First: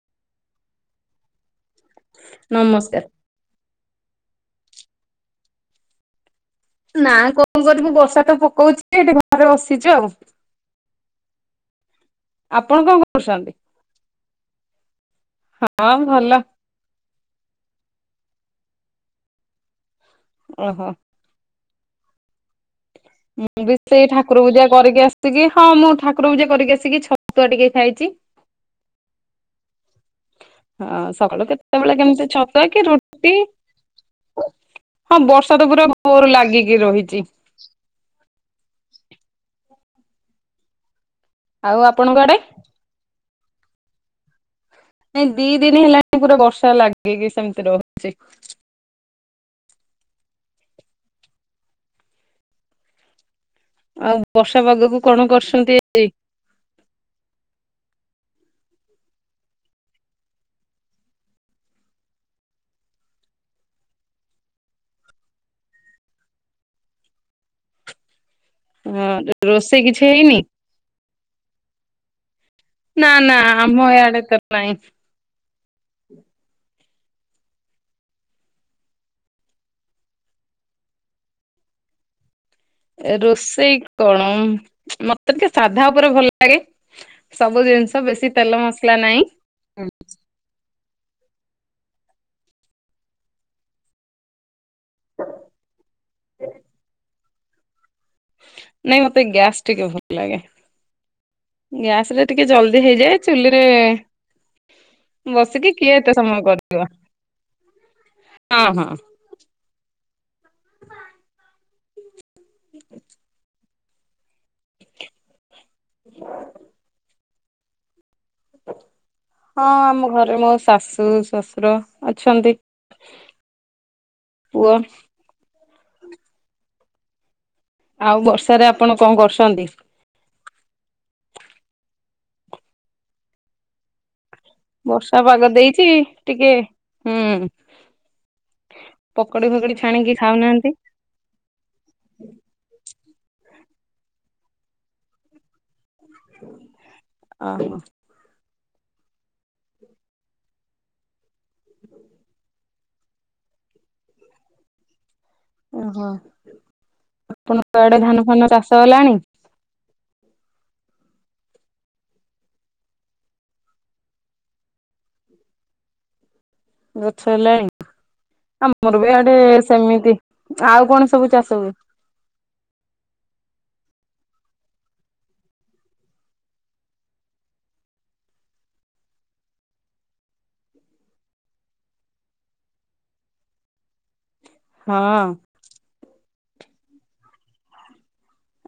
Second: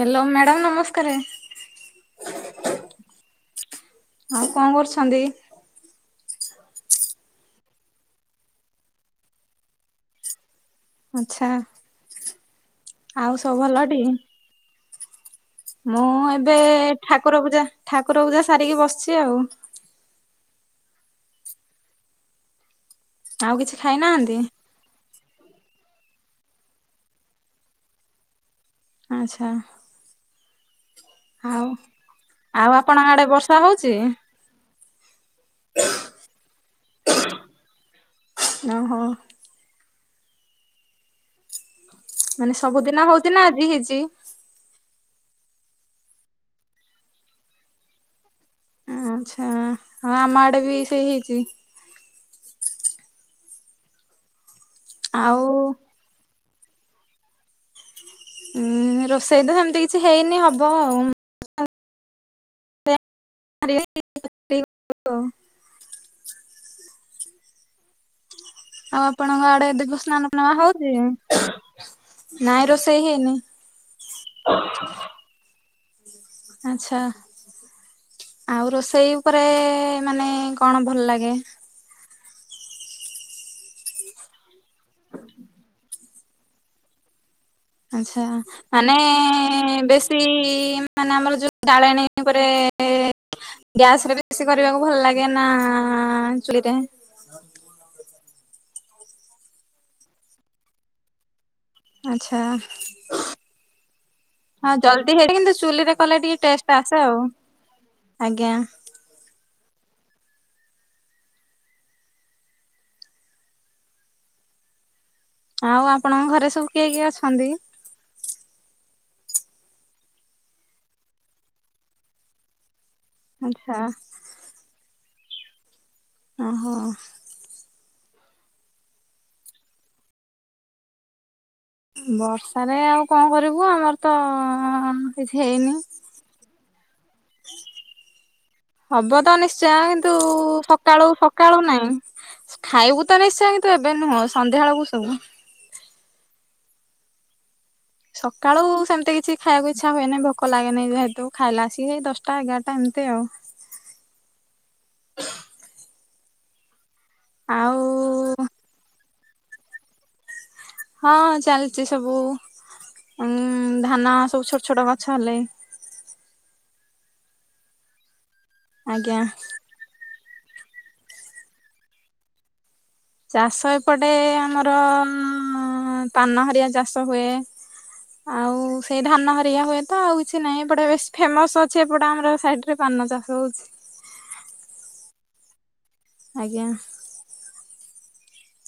Hello madam ନମସ୍କାରେ। ନମସ୍କାର୍। ଆଉ କଁ କରୁଛନ୍ତି? ନା କଁ କରିବୁ ବର୍ଷା ତ ପକଉଚି ଏଠି ଘରେ ବସିଚୁ ଆଉ। ଆଚ୍ଛା ଆପଣ କଣ ଆଉ କରୁଛନ୍ତି? ସବୁ ଭଲଟି। ହଁ ମୁଁ ଭଲ ଏବେ ଠାକୁର ପୂଜା ଠାକୁର ପୂଜା ସାରିକି ବସିଚି ଆଉ। ଓହୋ। ଆଉ ମୁଁ କିଛି ବି ସେଇ ଖାଇନାହାନ୍ତି ଠାକୁର ପୂଜା କରିକି ଆସିକି ହଁ ମୁଁ ଠାକୁର ପୂଜା କରିକି ଆସିକି ଛତୁଆ ଟିକେ ଖାଇଚି। ଆଚ୍ଛା। ହଁ ସକାଳୁ ଆଉ କେତେବେଳେ କେମତି ଛତୁଆ ଆଉ କି ଆପଣଙ୍କ ଆଡେ ରୁଟି। ବର୍ଷା ହଉଛି? ହଁ ବର୍ଷା ତ ପୁରା ଭୋରୁ ଲାଗିକି ରହିଚି। ନା ଓହୋ। ଆଉ ଆପଣଙ୍କ ଆଡେ? ମାନେ ସବୁଦିନ ହଉଚି ନା ଆଜି ହେଇଚି। ନାଇଁ ଦି ଦିନି ହେଲାଣି ପୁରା ବର୍ଷା ଲାଗିକି ସେମତି ରହୁଚି। ଆଁଚ୍ଛାଁ ହଁ ଆମ ଆଡେ ବି ସେଇ ହେଇଚି। ଆଉ ବର୍ଷା ପାଗକୁ କଣ ଆଉ କରୁସନ୍ତି? ଉଁ ରୋଷେଇ ତ ସେମତି କିଛି ହେଇନି ହବ ଆଉ ଉଁ। [inaudible] ଆଉ ହଁ ଆପଣଙ୍କ ଆଡେ ରୋଷେଇ କିଛି ଦେବସ୍ନାନ ହେଇନି? ପୂର୍ଣ୍ଣିମା ହଉଚି? ନାଇଁ ରୋଷେଇ ନା ହେଇନି। ନା ଆମ ଇଆଡେ ତ ନାଇଁ ଆଚ୍ଛା। ଆଉ ରୋଷେଇ ଉପରେ ମାନେ କଣ ଭଲ ଲାଗେ? ଏ ରୋଷେଇ କଣ ଉଁ ମତେ ଟିକେ ସାଧା ଉପରେ ଭଲ ଲାଗେ। ସବୁ ଜିନିଷ ବେଶି ତେଲ ମସଲା ନାଇଁ। ସେଇ ମାନେ ଆମର ଯୋଉ ଡାଳେଣୀ ଉପରେ ଏ ଗ୍ୟାସରେ ବେଶୀ କରିବାକୁ ଭଲ ଲାଗେ ନା ଚୁଲିରେ। ନାଇଁ ମତେ ଗ୍ୟାସ୍ ଟିକେ ଭଲ ଲାଗେ। ଗ୍ୟାସରେ ଆଚ୍ଛା ଟିକେ ଜଲଦି ହେଇଯାଏ ଚୁଲିରେ ହଁ ଜଲଦି ହେଇ ଯେ କିନ୍ତୁ ବସିକି କିଏ ଚୁଲିରେ ଏତେ କଲେ ସମୟ ଟିକେ ଟେଷ୍ଟ କରିବ ଆସେ ଆଉ ଆଜ୍ଞା। ହଁ ହଁ [inaudible] ଆଉ ଆପଣଙ୍କ ଘରେ ସବୁ କିଏ କିଏ ଅଛନ୍ଦି? ହଁ ଆମ ଘରେ ମୋ ଶାଶୁ ଶ୍ୱଶୁର ଅଛନ୍ତି। ଆଁଚ୍ଛାଁ। ପୁଅ ଓହୋ। ଆଉ ବର୍ଷାରେ ଆପଣ କଁ କରୁସନ୍ତି? ବର୍ଷାରେ ଆଉ କଁ କରିବୁ ଆମର ତ ବର୍ଷା କିଛି ପାଗ ହେଇନି। ଦେଇଚି ଟିକେ ହୁଁ ହବ ତ ପକୋଡି ନିଶ୍ଚୟ, ଫକୋଡି କିନ୍ତୁ ଛାଣିକି ଖାଉନାହାନ୍ତି ସ କାଳୁ ସକାଳୁ ନାଇଁ। ଖାଇବୁ ତ ନିଶ୍ଚୟ କିନ୍ତୁ ଏବେ ନୁହଁ ସନ୍ଧ୍ୟାବେଳକୁ ସବୁ। ଅ ହୋ। ସକାଳୁ ସେମିତି କିଛି ଖାଇଆକୁ ଇଚ୍ଛା ହୁଏନେଇ ଭୋକ ଲାଗେନେଇ ଯେହେତୁ ଖାଇଲା ଆସିକି ସେଇ ଦଶଟା ଏଗାରଟା ଏମତି ଆଉ। ଓହୋ। ଆଉ ଆପଣଙ୍କ ଆଡେ ଧାନ ଫାନ ଚାଷ ହେଲାଣି? ହଁ ଚାଲିଛି ସବୁ। ଉମ୍ ଧାନ ସବୁ ଛୋଟ ଛୋଟ ଗଛ ହେଲେଇଁ। ଗଛ ହେଲାଣି? ଆମର ବି ଆଜ୍ଞା। ଆଡେ ସେମିତି। ଆଉ କଣ ସବୁ ଚାଷ ହୁଏ? ଚାଷ ଏପଟେ ଆମର ଅ ପାନ ହେରିଆ ଚାଷ ହୁଏ ଆଉ ସେଇ ଧାନ ହେରିକା ହୁଏ ତ ଆଉ କିଛି ନାହିଁ। ଏପଟେ ବେଶୀ ଫେମସ ଅଛି ଏପଟେ ଆମର ସାଇଟ୍ ରେ ପାନ ଚାଷ ହଉଛି। ହଁ। ଆଜ୍ଞା।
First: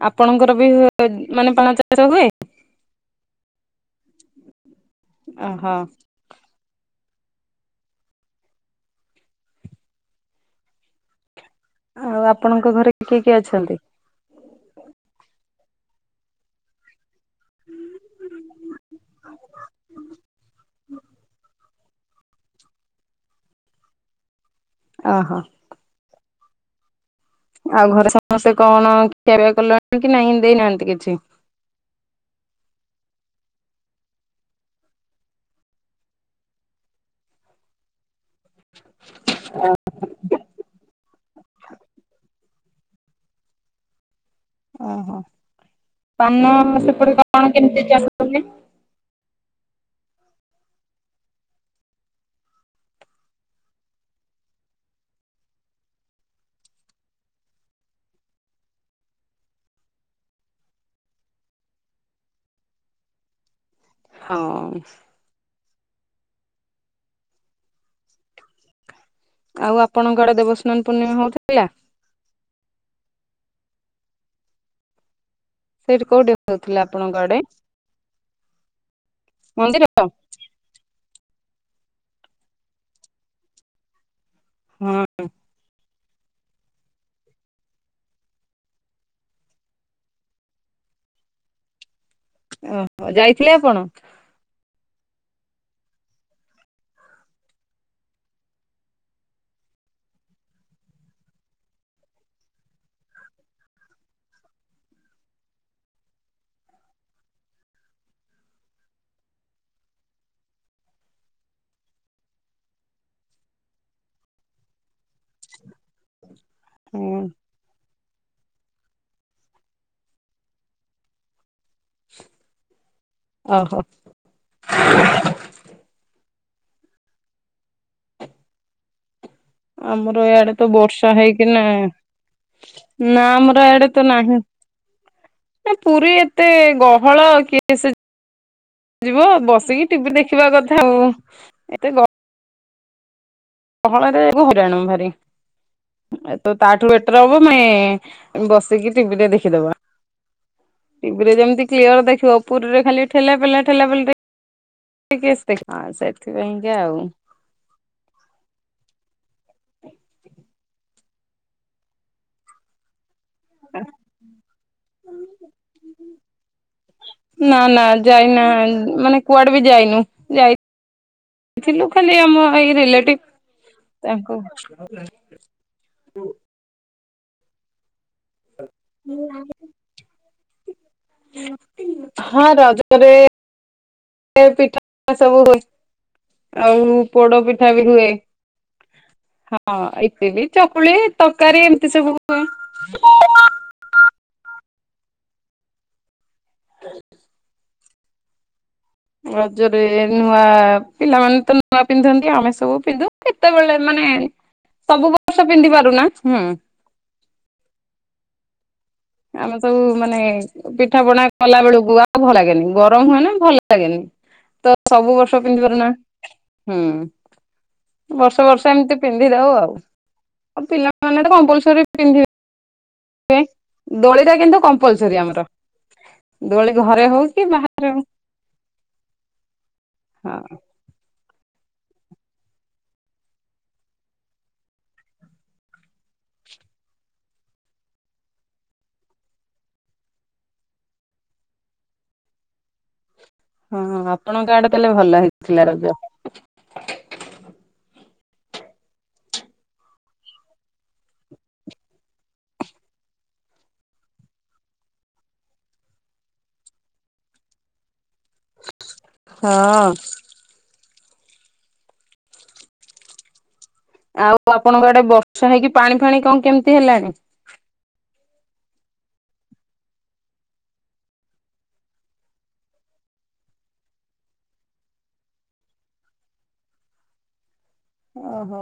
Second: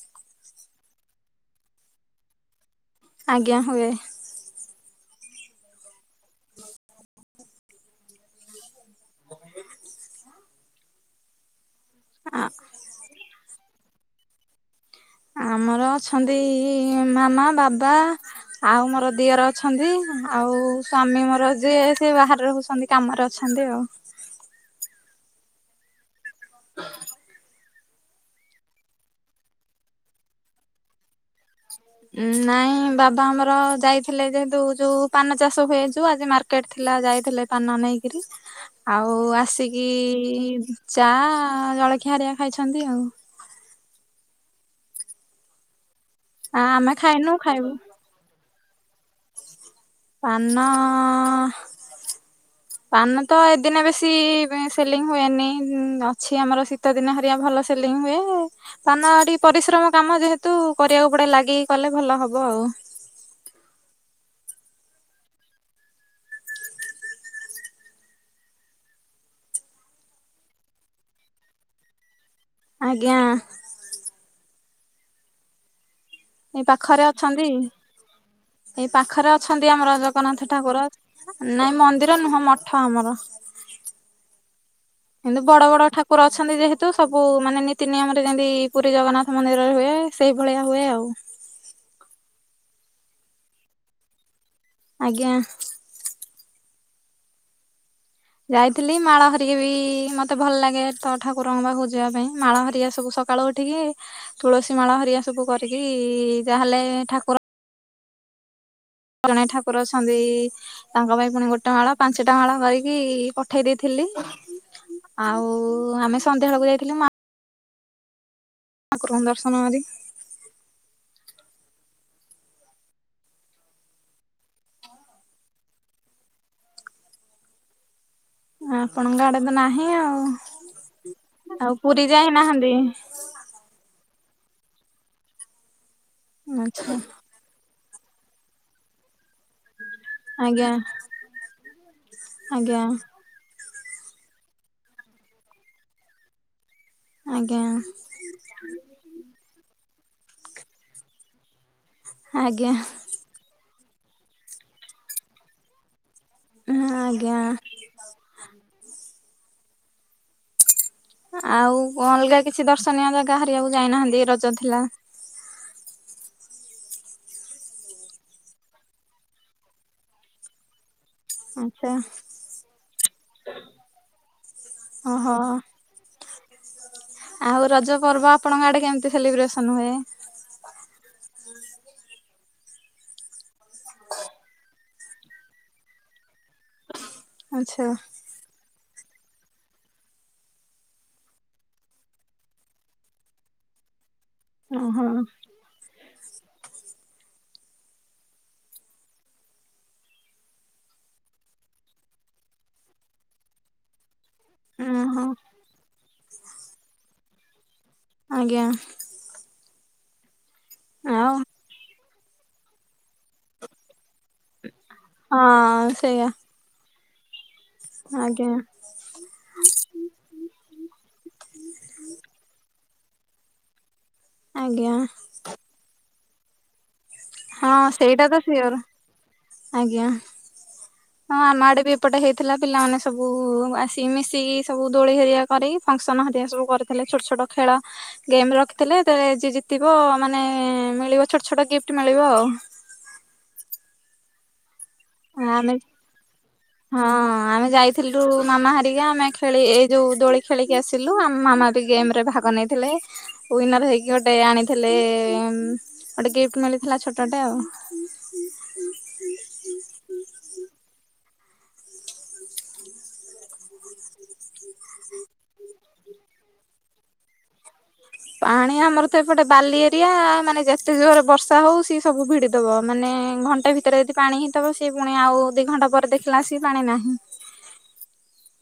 ଆପଣଙ୍କର ବି ହୁଏ ମାନେ ପାନ ଚାଷ ହୁଏ? ଆଜ୍ଞା, ହୁଏ। ଓହୋ। [inaudible] ଆଉ ଆ ଆପଣଙ୍କ ଘରେ କିଏ କିଏ ଅଛନ୍ତି? ଆମର ଅଛନ୍ତି ମାମା, ବାବା ଆଉ ମୋର ଦିଅର ଅଛନ୍ତି ଆଉ ସ୍ଵାମୀ ମୋର ଯିଏ, ସିଏ ବାହାରେ ରହୁଛନ୍ତି। କାମରେ ଅଛନ୍ତି ଆଉ। ଓହୋ। ଆଉ ଘରେ ସମସ୍ତେ କଣ ଖିଆ ପିଆ କଲେଣି କି ନାହିଁ, ଦେଇନାହାଁନ୍ତି କିଛି? ନାଇଁ ବାବା ଆମର ଯାଇଥିଲେ ଯେହେତୁ ଯୋଉ ପାନ ଚାଷ ହୁଏ ଯୋଉ ଆଜି ମାର୍କେ ର୍କେଟ ଥିଲା, ଯାଇଥିଲେ ପାନ ନେଇ ବିକିର। ଆଉ ଆସିକି ଚା ଜଳଖିଆ ହେରିକା ଖାଇଛନ୍ତି ଆଉ। ଓହୋ। ପାନ ଆ ଆମେ ସେପଟେ ଖାଇନୁ କଣ ଖାଇବୁ କେମତି ଚାଲୁ ପାନ ପାନ ତ ଏଦିନେ ବେଶି ସେଲିଙ୍ଗ ହୁଏନି, ଉମ୍ ଅଛି ଆମର ଶୀତଦିନ ହେରିଆ ଭଲ ସେ ସେଲିଙ୍ଗ ହୁଏ ପାନ ଟିକେ ପରିଶ୍ରମ କାମ ଯେହେତୁ କରିବାକୁ ପଡେ ଲାଗିକି କଲେ ଭଲ ହବ ଆଉ। ହଁ। ଆଉ ଆପଣଙ୍କ ଆଡେ ଦେବସ୍ନାନ ପୂର୍ଣ୍ଣିମା ହଉଥିଲା? ଆଜ୍ଞା। ସେଇଠି କୋଉଠି ଏଇ ହଉଥିଲା ପାଖରେ ଆପଣଙ୍କ ଆଡେ ଅଛନ୍ତି, ଏଇ ପାଖରେ ଅଛନ୍ତି ମନ୍ଦିର? ଆମର ଜଗନ୍ନାଥ ଠାକୁର ନାଇଁ ମନ୍ଦିର ନୁହଁ, ମଠ ଆମର। ହଁ। କିନ୍ତୁ ବଡ ବଡ ଠାକୁର ଅଛନ୍ତି ଯେହେତୁ, ସବୁ ମାନେ ନୀତି ନିୟମରେ ଯେମତି ପୁରୀ ଜଗନ୍ନାଥ ମନ୍ଦିରରେ ହୁଏ ସେଇଭଳିଆ ହୁଏ ଆଉ। ଓହୋ। ଯାଇଥିଲେ ଆପଣ? ଆଜ୍ଞା। ଯାଇଥିଲି ମାଳ ହେରିକା ବି ମତେ ଭଲ ଲାଗେ ତ ଠାକୁରଙ୍କ ପାଖକୁ ଯିବା ପାଇଁ, ମାଳ ହେରିକା ସବୁ ସ ସକାଳ ଉଠିକି ତୁଳସୀ ମାଳ ହେରିକା ସବୁ କରିକି ଯାହାହେଲେ ଠାକୁର ଜଣେ ଠାକୁର ଅଛନ୍ତି ତାଙ୍କ ପାଇଁ ପୁଣି ଗୋଟେ ମାଳ, ପାଞ୍ଚଟା ମାଳ କରିକି ପଠେଇ ଦେଇଥିଲି। ଆଉ ଆମେ ସନ୍ଧ୍ୟାବେଳକୁ ଯାଇଥିଲୁ ମା ହଁ ଠାକୁରଙ୍କୁ ଦର୍ଶନ କରିକି ହଉ ହଉ। ଆଉ ଆପଣଙ୍କ ଆଡ଼େ ତ ନାହିଁ ଆଉ ଆମର ଏଇଆଡେ ତ ବର୍ଷା ହେଇକି ନା ଆଉ ପୁରୀ ଯାଇନାହାନ୍ତି ନା ଆମର ଏଡେ ତ ନାହିଁ ନା ପୁରୀ ଏତ ଆଚ୍ଛା ଗହଳ କି କିଏ ସେ ଯ ବସିକି ଟିଭି ଦେଖିବା ଆଜ୍ଞା କଥା ହଉ ଏତେ ଗହ ଆଜ୍ଞା ଗହଳ ରେ ହଇରାଣ ଭାରି ଏ ତ ତାଠୁ ବେଟର ହବ ଆଜ୍ଞା ମୁଁ ବସିକି ଟିଭିରେ ଦେଖିଦବା ଟିଭିରେ ଯେମିତି କ୍ଲିୟର ଦେଖିବ ପୁରୀ ଆଜ୍ଞା ରେ ଖାଲି ଠେଲାପିଲା ଠେଲା ରେ କିଏସେ ଦେଖି ସେଥିପାଇଁ କା ଆଉ ଆଜ୍ଞା [unintelligible] ଆଉ କଣ ଅଲଗା କିଛି ଦର୍ଶନୀୟ ଜାଗା ହାରିବାକୁ ଯାଇନାହାନ୍ତି ରଜ ଥିଲା। [unintelligible] ନା ନା ଯାଇନା ମାନେ କୁଆଡେ ବି ଯାଇନୁ ଯାଇ ଥିଲୁ ଆଚ୍ଛା ଖାଲି ଆମ ଏଇ ରିଲେଟିଭ ତାଙ୍କ ଓହୋ ଆଉ ରଜ ପର୍ବ ଆପଣଙ୍କ ଆଡେ କେମିତି ସେଲିବ୍ରେସନ ହୁଏ। ହଁ ରଜରେ ପିଠା ସବୁ ହୁଏ ଆଉ ପୋଡ ପିଠା ଆଚ୍ଛା ବି ହୁଏ। ହଁ ଇଥିଲି ଚକୁଳି ତରକାରୀ ଏମିତି ସବୁ ହୁଏ। ଓ ହୋ [inaudible] ରଜରେ ନୂଆ ପିଲାମାନେ ତ ନୂଆ ପିନ୍ଧନ୍ତି ଆମେ ସବୁ ପିନ୍ଧୁ କେତେବେଳେ ମାନେ ସବୁ ଓହୋ ବର୍ଷ ପିନ୍ଧି ପାରୁନା। ହୁଁ ଆଜ୍ଞା ଆମେ ସବୁ ମାନେ ପିଠା ପଣା ଆଉ କଲା ବେଳକୁ ଆଉ ଭଲ ଲାଗେନି ଗରମ ହୁଏ ନା ଭଲ ଲାଗେନି ତ ସବୁ ବର୍ଷ ପିନ୍ଧି ପାରୁନା। ହଁ ସେଇଆ ହୁଁ ବର୍ଷ ଆଜ୍ଞା ବର୍ଷ ଏମତି ପିନ୍ଧି ଦଉ ଆଉ ପିଲାମାନେ ତ କମ୍ପଲସରି ପିନ୍ଧିବେ। ଦୋଳି ଟା କିନ୍ତୁ ଆଜ୍ଞା କମ୍ପଲସରିୀ ଆମର ଦୋଳି ଘରେ ହଉ। କି ହଁ ବାହାରେ ସେଇଟା ତ ସିଓର ଆଜ୍ଞା ହଉ ହଁ ଆମ ଆଡେ ବି ଏପଟେ ହେଇଥିଲା ପିଲାମାନେ ସବୁ ଆସିକି ମିଶିକି ସବୁ ଦୋଳି ହେରିକା କରି ଫଙ୍କସନ ହରିଆ ସବୁ କରିଥିଲେ ଛୋଟ ଛୋଟ ଖେଳ ଗେମରେ ରଖିଥିଲେ ଯିଏ ଜିତିବ ମାନେ ମିଳିବ ଛୋଟ ଛୋଟ ଗିଫ୍ଟ ମିଳିବ ଆଉ ହଁ ଆପଣଙ୍କ ଆଡେ ଦେଲେ ଭଲ ହେଇଥିଲା ଆମେ ରଜ। ହଁ ଆମେ ଯାଇଥିଲୁୁ ମାମା ହାରିକା ଆମେ ଖେଳି ଏଇ ଯୋଉ ଦୋଳି ଖେଳି ଆସିଲୁ ଆମ ମାମା ବି ଗେମ ରେ ଭାଗ ନେଇଥିଲେ। ୱିନର ହେଇକି ଗୋଟେ ଆଣିଥିଲେ ଗୋଟେ ଗିଫ୍ଟ ମିଳିଥିଲା ଛୋଟଟେ ଆଉ। ହଁ ଆଉ ଆପଣଙ୍କ ଆଡେ ବର୍ଷା ହେଇକି ପାଣି ଫାଣି କଣ କେମିତି ହେଲାଣି। ପାଣି ଆମର ତ ଏପଟେ ବାଲି ଏରିଆ ମାନେ ଯେତେ ଜୋରରେ ବର୍ଷା ହଉ ସି ସବୁ ଭିଡିଦବ ମାନେ ଘଣ୍ ଣ୍ଟ ଭିତରେ ଯଦି ପାଣି ହେଇଥିବ ସେିଏ ପୁଣି ଆଉ ଦିଇ ଘଣ୍ଟା ପରେ ଦେଖିଲା ସଏ ପାଣି ନାହିଁ। ଓହୋ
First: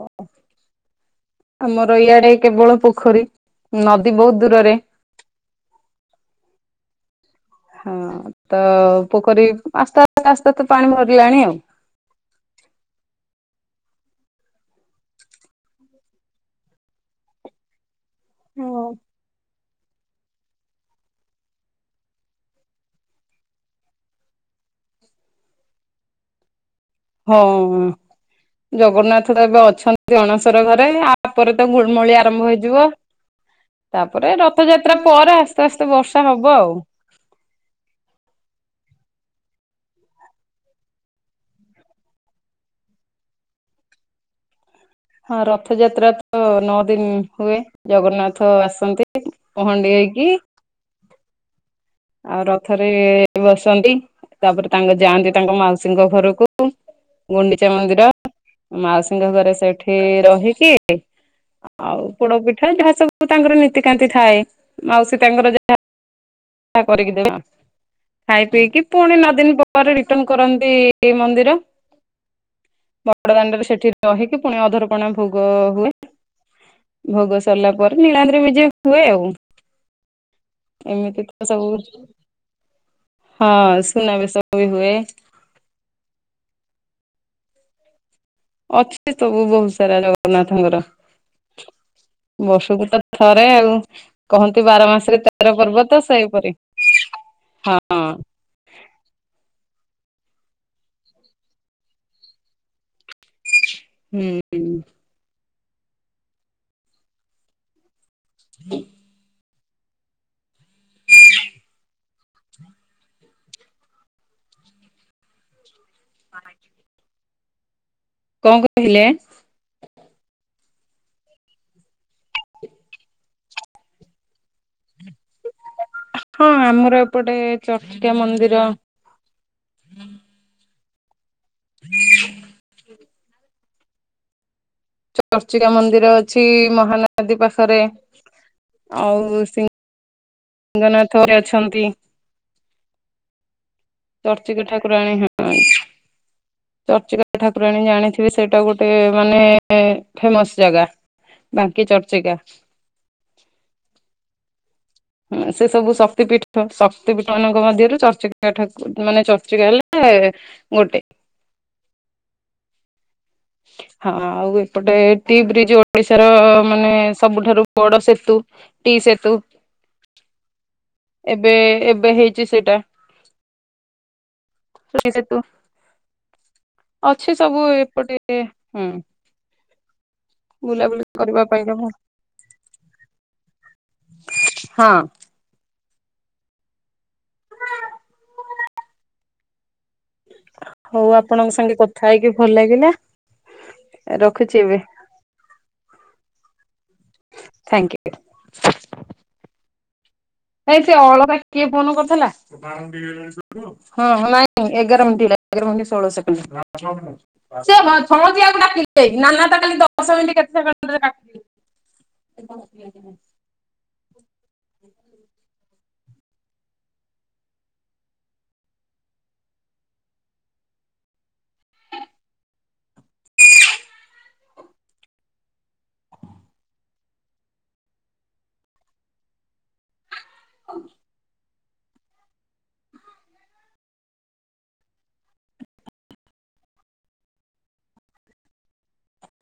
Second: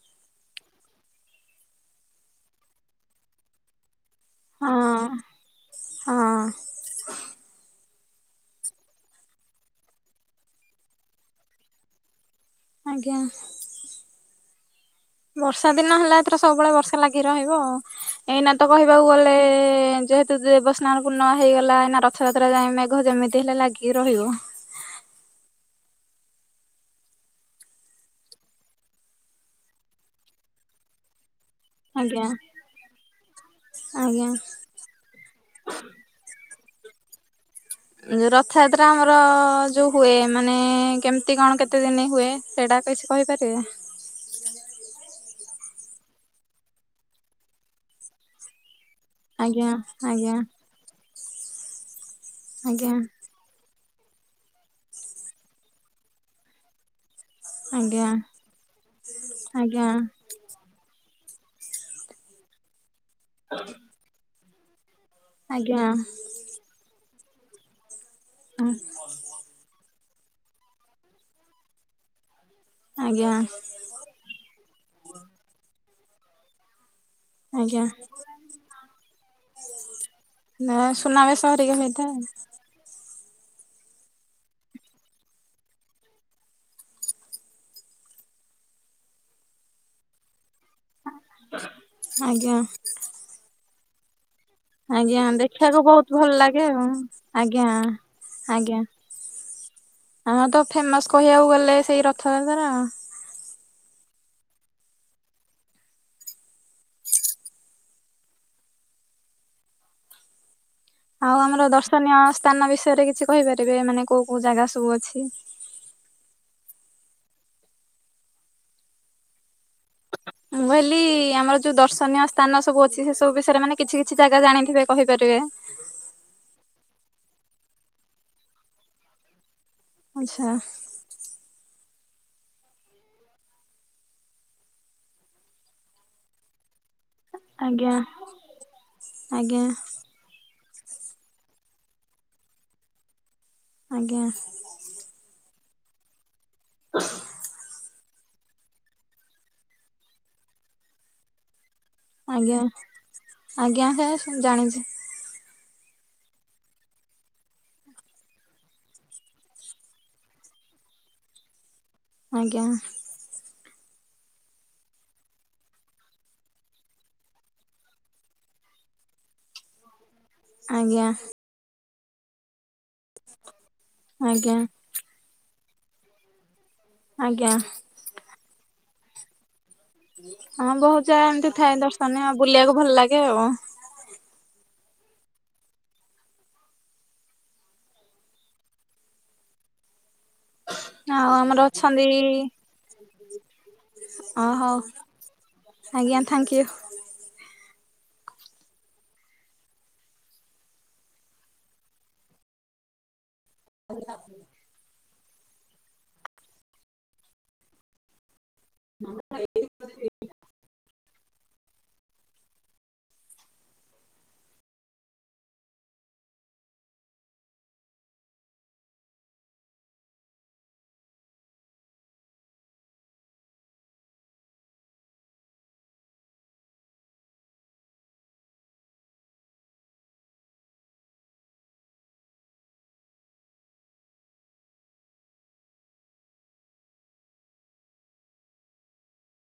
ଆମର ଇଆଡେ କେବଳ ପୋଖରୀ। ନଦୀ ବହୁତ ହଁ ଦୂରରେ। ହଁ [inaudible] ହଁ ତ ପୋଖରୀ ଆସ୍ତେ ଆସ୍ତେ ତ ପାଣି ଭରିଲାଣି ଆଉ। ଆଜ୍ଞା ବର୍ଷା ଦିନ ହେଲାଥର ସବୁବେଳେ ବର୍ଷା ଲାଗି ରହିବ ଆଉ। ଏଇନା ତ କହିବାକୁ ଗଲେ ଯେହେତ ଦେବସ୍ନାନ ପୂର୍ଣ୍ଣ ହେଇଗଲା ନା ରଥଯାତ୍ରା ଯାଏ ମେଘ ଯେମିତି ହେଲେ ଲାଗିକି ରହିବ। ହଁ ଜଗନ୍ନାଥ ଏବେ ଅଛନ୍ତି ଅଣସର ଘରେ ଆ ତାପରେ ତ ଘୁଳମୁଳି ଆଜ୍ଞା ଆରମ୍ଭ ହେଇଯିବ ଆଜ୍ଞା। ତାପରେ ରଥଯାତ୍ରା ପରେ ଆସ ଆସ୍ତେ ଆସ୍ତେ ବର୍ଷା ହବ ଆଉ। ଯୋଉ ରଥଯାତ୍ରା ଆମର ଯୋଉ ହୁଏ ମାନେ କେମିତି କଣ କେତେ ଦିନ ହୁଏ। ସେଇଟା କିଛି କହିପାରିବେ? ହଁ ରଥଯାତ୍ରା ତ ନଅ ଦିନ ହୁଏ ଜଗନ୍ନାଥ ଆସନ୍ତି। ଆଜ୍ଞା ପହଣ୍ଡି ହେଇକି ଆଜ୍ଞା ଆଉ ରଥରେ ଆଜ୍ଞା ବସନ୍ତି ତାପରେ ତାଙ୍କ ଯାଆନ୍ତି ତାଙ୍କ ମାଉସୀଙ୍କ ଘରକୁ। ଗୁଣ୍ଡିଚା ଆଜ୍ଞା ମନ୍ଦିର ମାଉସୀଙ୍କ ଘରେ ସେଠି ଆଜ୍ଞା। ରହିକି ଆଉ ପୋଡ ପିଠା ଯାହା ସବୁ ତାଙ୍କର ନୀତିକାନ୍ତି ଥାଏ। ମାଉସୀ ତାଙ୍କର ଆଜ୍ଞା ଯାହା କରିକି ଦେବା ଖାଇ ପିଇକି ପୁଣି ନ ଦିନ ପରେ ରିଟର୍ଣ କରନ୍ତି ମନ୍ଦିର ବଡ ଆଜ୍ଞା ଦାଣ୍ଡରେ ସେଠି ରହିକି ପୁଣି ଅଧର କଣା ଭୋଗ ହୁଏଏ। ଭୋଗ ସରିଲା ପରେ ଆଜ୍ଞା ନୀଳାନ୍ତରେ ବିଜେ ହୁଏ ଆଉ। ଏମିତି ସୁନାବେଶ ତ ସବୁ ହେରିକା ହେଇଥାଏ ହଁ ସୁନାବେ ସବୁ ବି ହୁଏ। ଅଛି ସବୁ ବହୁତ ସାରା ଜଗନ୍ନାଥଙ୍କର। ଆଜ୍ଞା। ବର୍ଷକୁ ତ ଥରେ ଆଉ। କହନ୍ତି ବାର ମାସରେ ଆଜ୍ଞା ତେର ଦେଖିବାକୁ ପର୍ବ ତ ବହୁତ ଭଲ ସେଇପରି ଲାଗେ ଆଉ ଆଜ୍ଞା। ହଁ। ଆଜ୍ଞା ହଁ ତ ଫେମସ କହିବାକୁ ଗଲେ ସେଇ ରଥଯାତ୍ରା। ହୁଁ ହୁଁ। [inaudible] ଆଉ ଆମର ଦର୍ଶନୀୟ ସ୍ଥାନ ବିଷୟରେ କିଛି କହିପାରିବେ ମାନେ କୋଉ କୋଉ ଜାଗା ସବୁ ଅଛି। ଆଜ୍ଞା। କଣ କହିଲେ? ମ କହିଲି ଆମର ଯୋଉ ଦର୍ଶନୀୟ ସ୍ଥାନ ସବୁ ଅଛି। ସେ ସବୁ ବିଷୟରେ ମାନେ କିଛି କିଛି ଜାଗା ଜାଣିଥିବେ କହିପାରିବେ? ହଁ ଆମର ଏପଟେ ଚର୍ଚିକା ମନ୍ଦିର। ଆଚ୍ଛା। [inaudible] ଚର୍ଚିକା ମନ୍ଦିର ଅଛି। ମହାନଦୀ ପାଖରେ ଆଜ୍ଞା ଆଉ ଆଜ୍ଞା ସିଙ୍ଗନାଥ ବି ଅଛନ୍ତି। ଆଜ୍ଞା ଚର୍ଚ୍ଚିକା ଠାକୁ ଠାକୁରାଣୀ ହଁ ଚର୍ଚ୍ଚିକା ଠାକୁରାଣୀ ଜାଣି ସେଇଟା ଗୋଟେ ମାନେ ଫେମସ୍ ଜାଗା। ବାଙ୍କି ଚର୍ଚ୍ଚି ଆଜ୍ଞା ଆଜ୍ଞା ହେ ଜାଣିଛି। ସେ ସବୁ ଶକ୍ତିପୀଠ ଶକ୍ତି ପୀଠ ମାନଙ୍କ ମଧ୍ୟରୁ ଚର୍ଚ୍ଚିକା ଠା ମାନେ ଚର୍ଚ୍ଚିକା ହେଲେ ଗୋଟେ। ଆଜ୍ଞା। ହଁ ଆଉ ଏପଟେ ଟି ବ୍ରିଜ ଓଡିଶାର ମାନେ ସବୁଠାରୁ ବଡ ସେତୁ। ଟି ସେତୁ। ଆଜ୍ଞା। ବେ ଏବେ ହେଇଛି ସେଇଟା। ଆଜ୍ଞା। ସେତୁ ଅଛି ଆଜ୍ଞା ସବୁ ଏପଟେ ହୁଁ। ହଁ ବୁଲାବୁଲି ବହୁତ ଜାଗା କରିବା ଏମିତି ପାଇଁକା ଥାଏ ଭଲ ଦର୍ଶନୀୟ ଆଉ ବୁଲିବାକୁ ଭଲ ଲାଗେ ଆଉ। ହଁ। ହଉ ଆଉ ଆପଣଙ୍କ ଆମର ସାଙ୍ଗେ କଥା ଅଛନ୍ତି ହେଇକି ଭଲ ଲାଗିଲା। ଅ ରଖୁଛି ହଉ ଏବେ। ଆଜ୍ଞା ଥ୍ୟାଙ୍କୟୁ। ଥ୍ୟାଙ୍କୟୁ। ଏଇ ସେ ଅଳକା କିଏ ଫୋନ କରିଥିଲା? ହଁ ନାଇଁ ଏଗାର ମିନିଟ୍ ହେଲା ଏଗାର ମିନିଟ ଷୋହଳ ସେକେଣ୍ଡ ସେ ପୁରା ଠିକ୍ ହେଇଛି ନାନା ତ କାଲି ଦଶ ମିନିଟ୍ କେତେ ସେକେଣ୍ଡ ରେ କା ହଁ।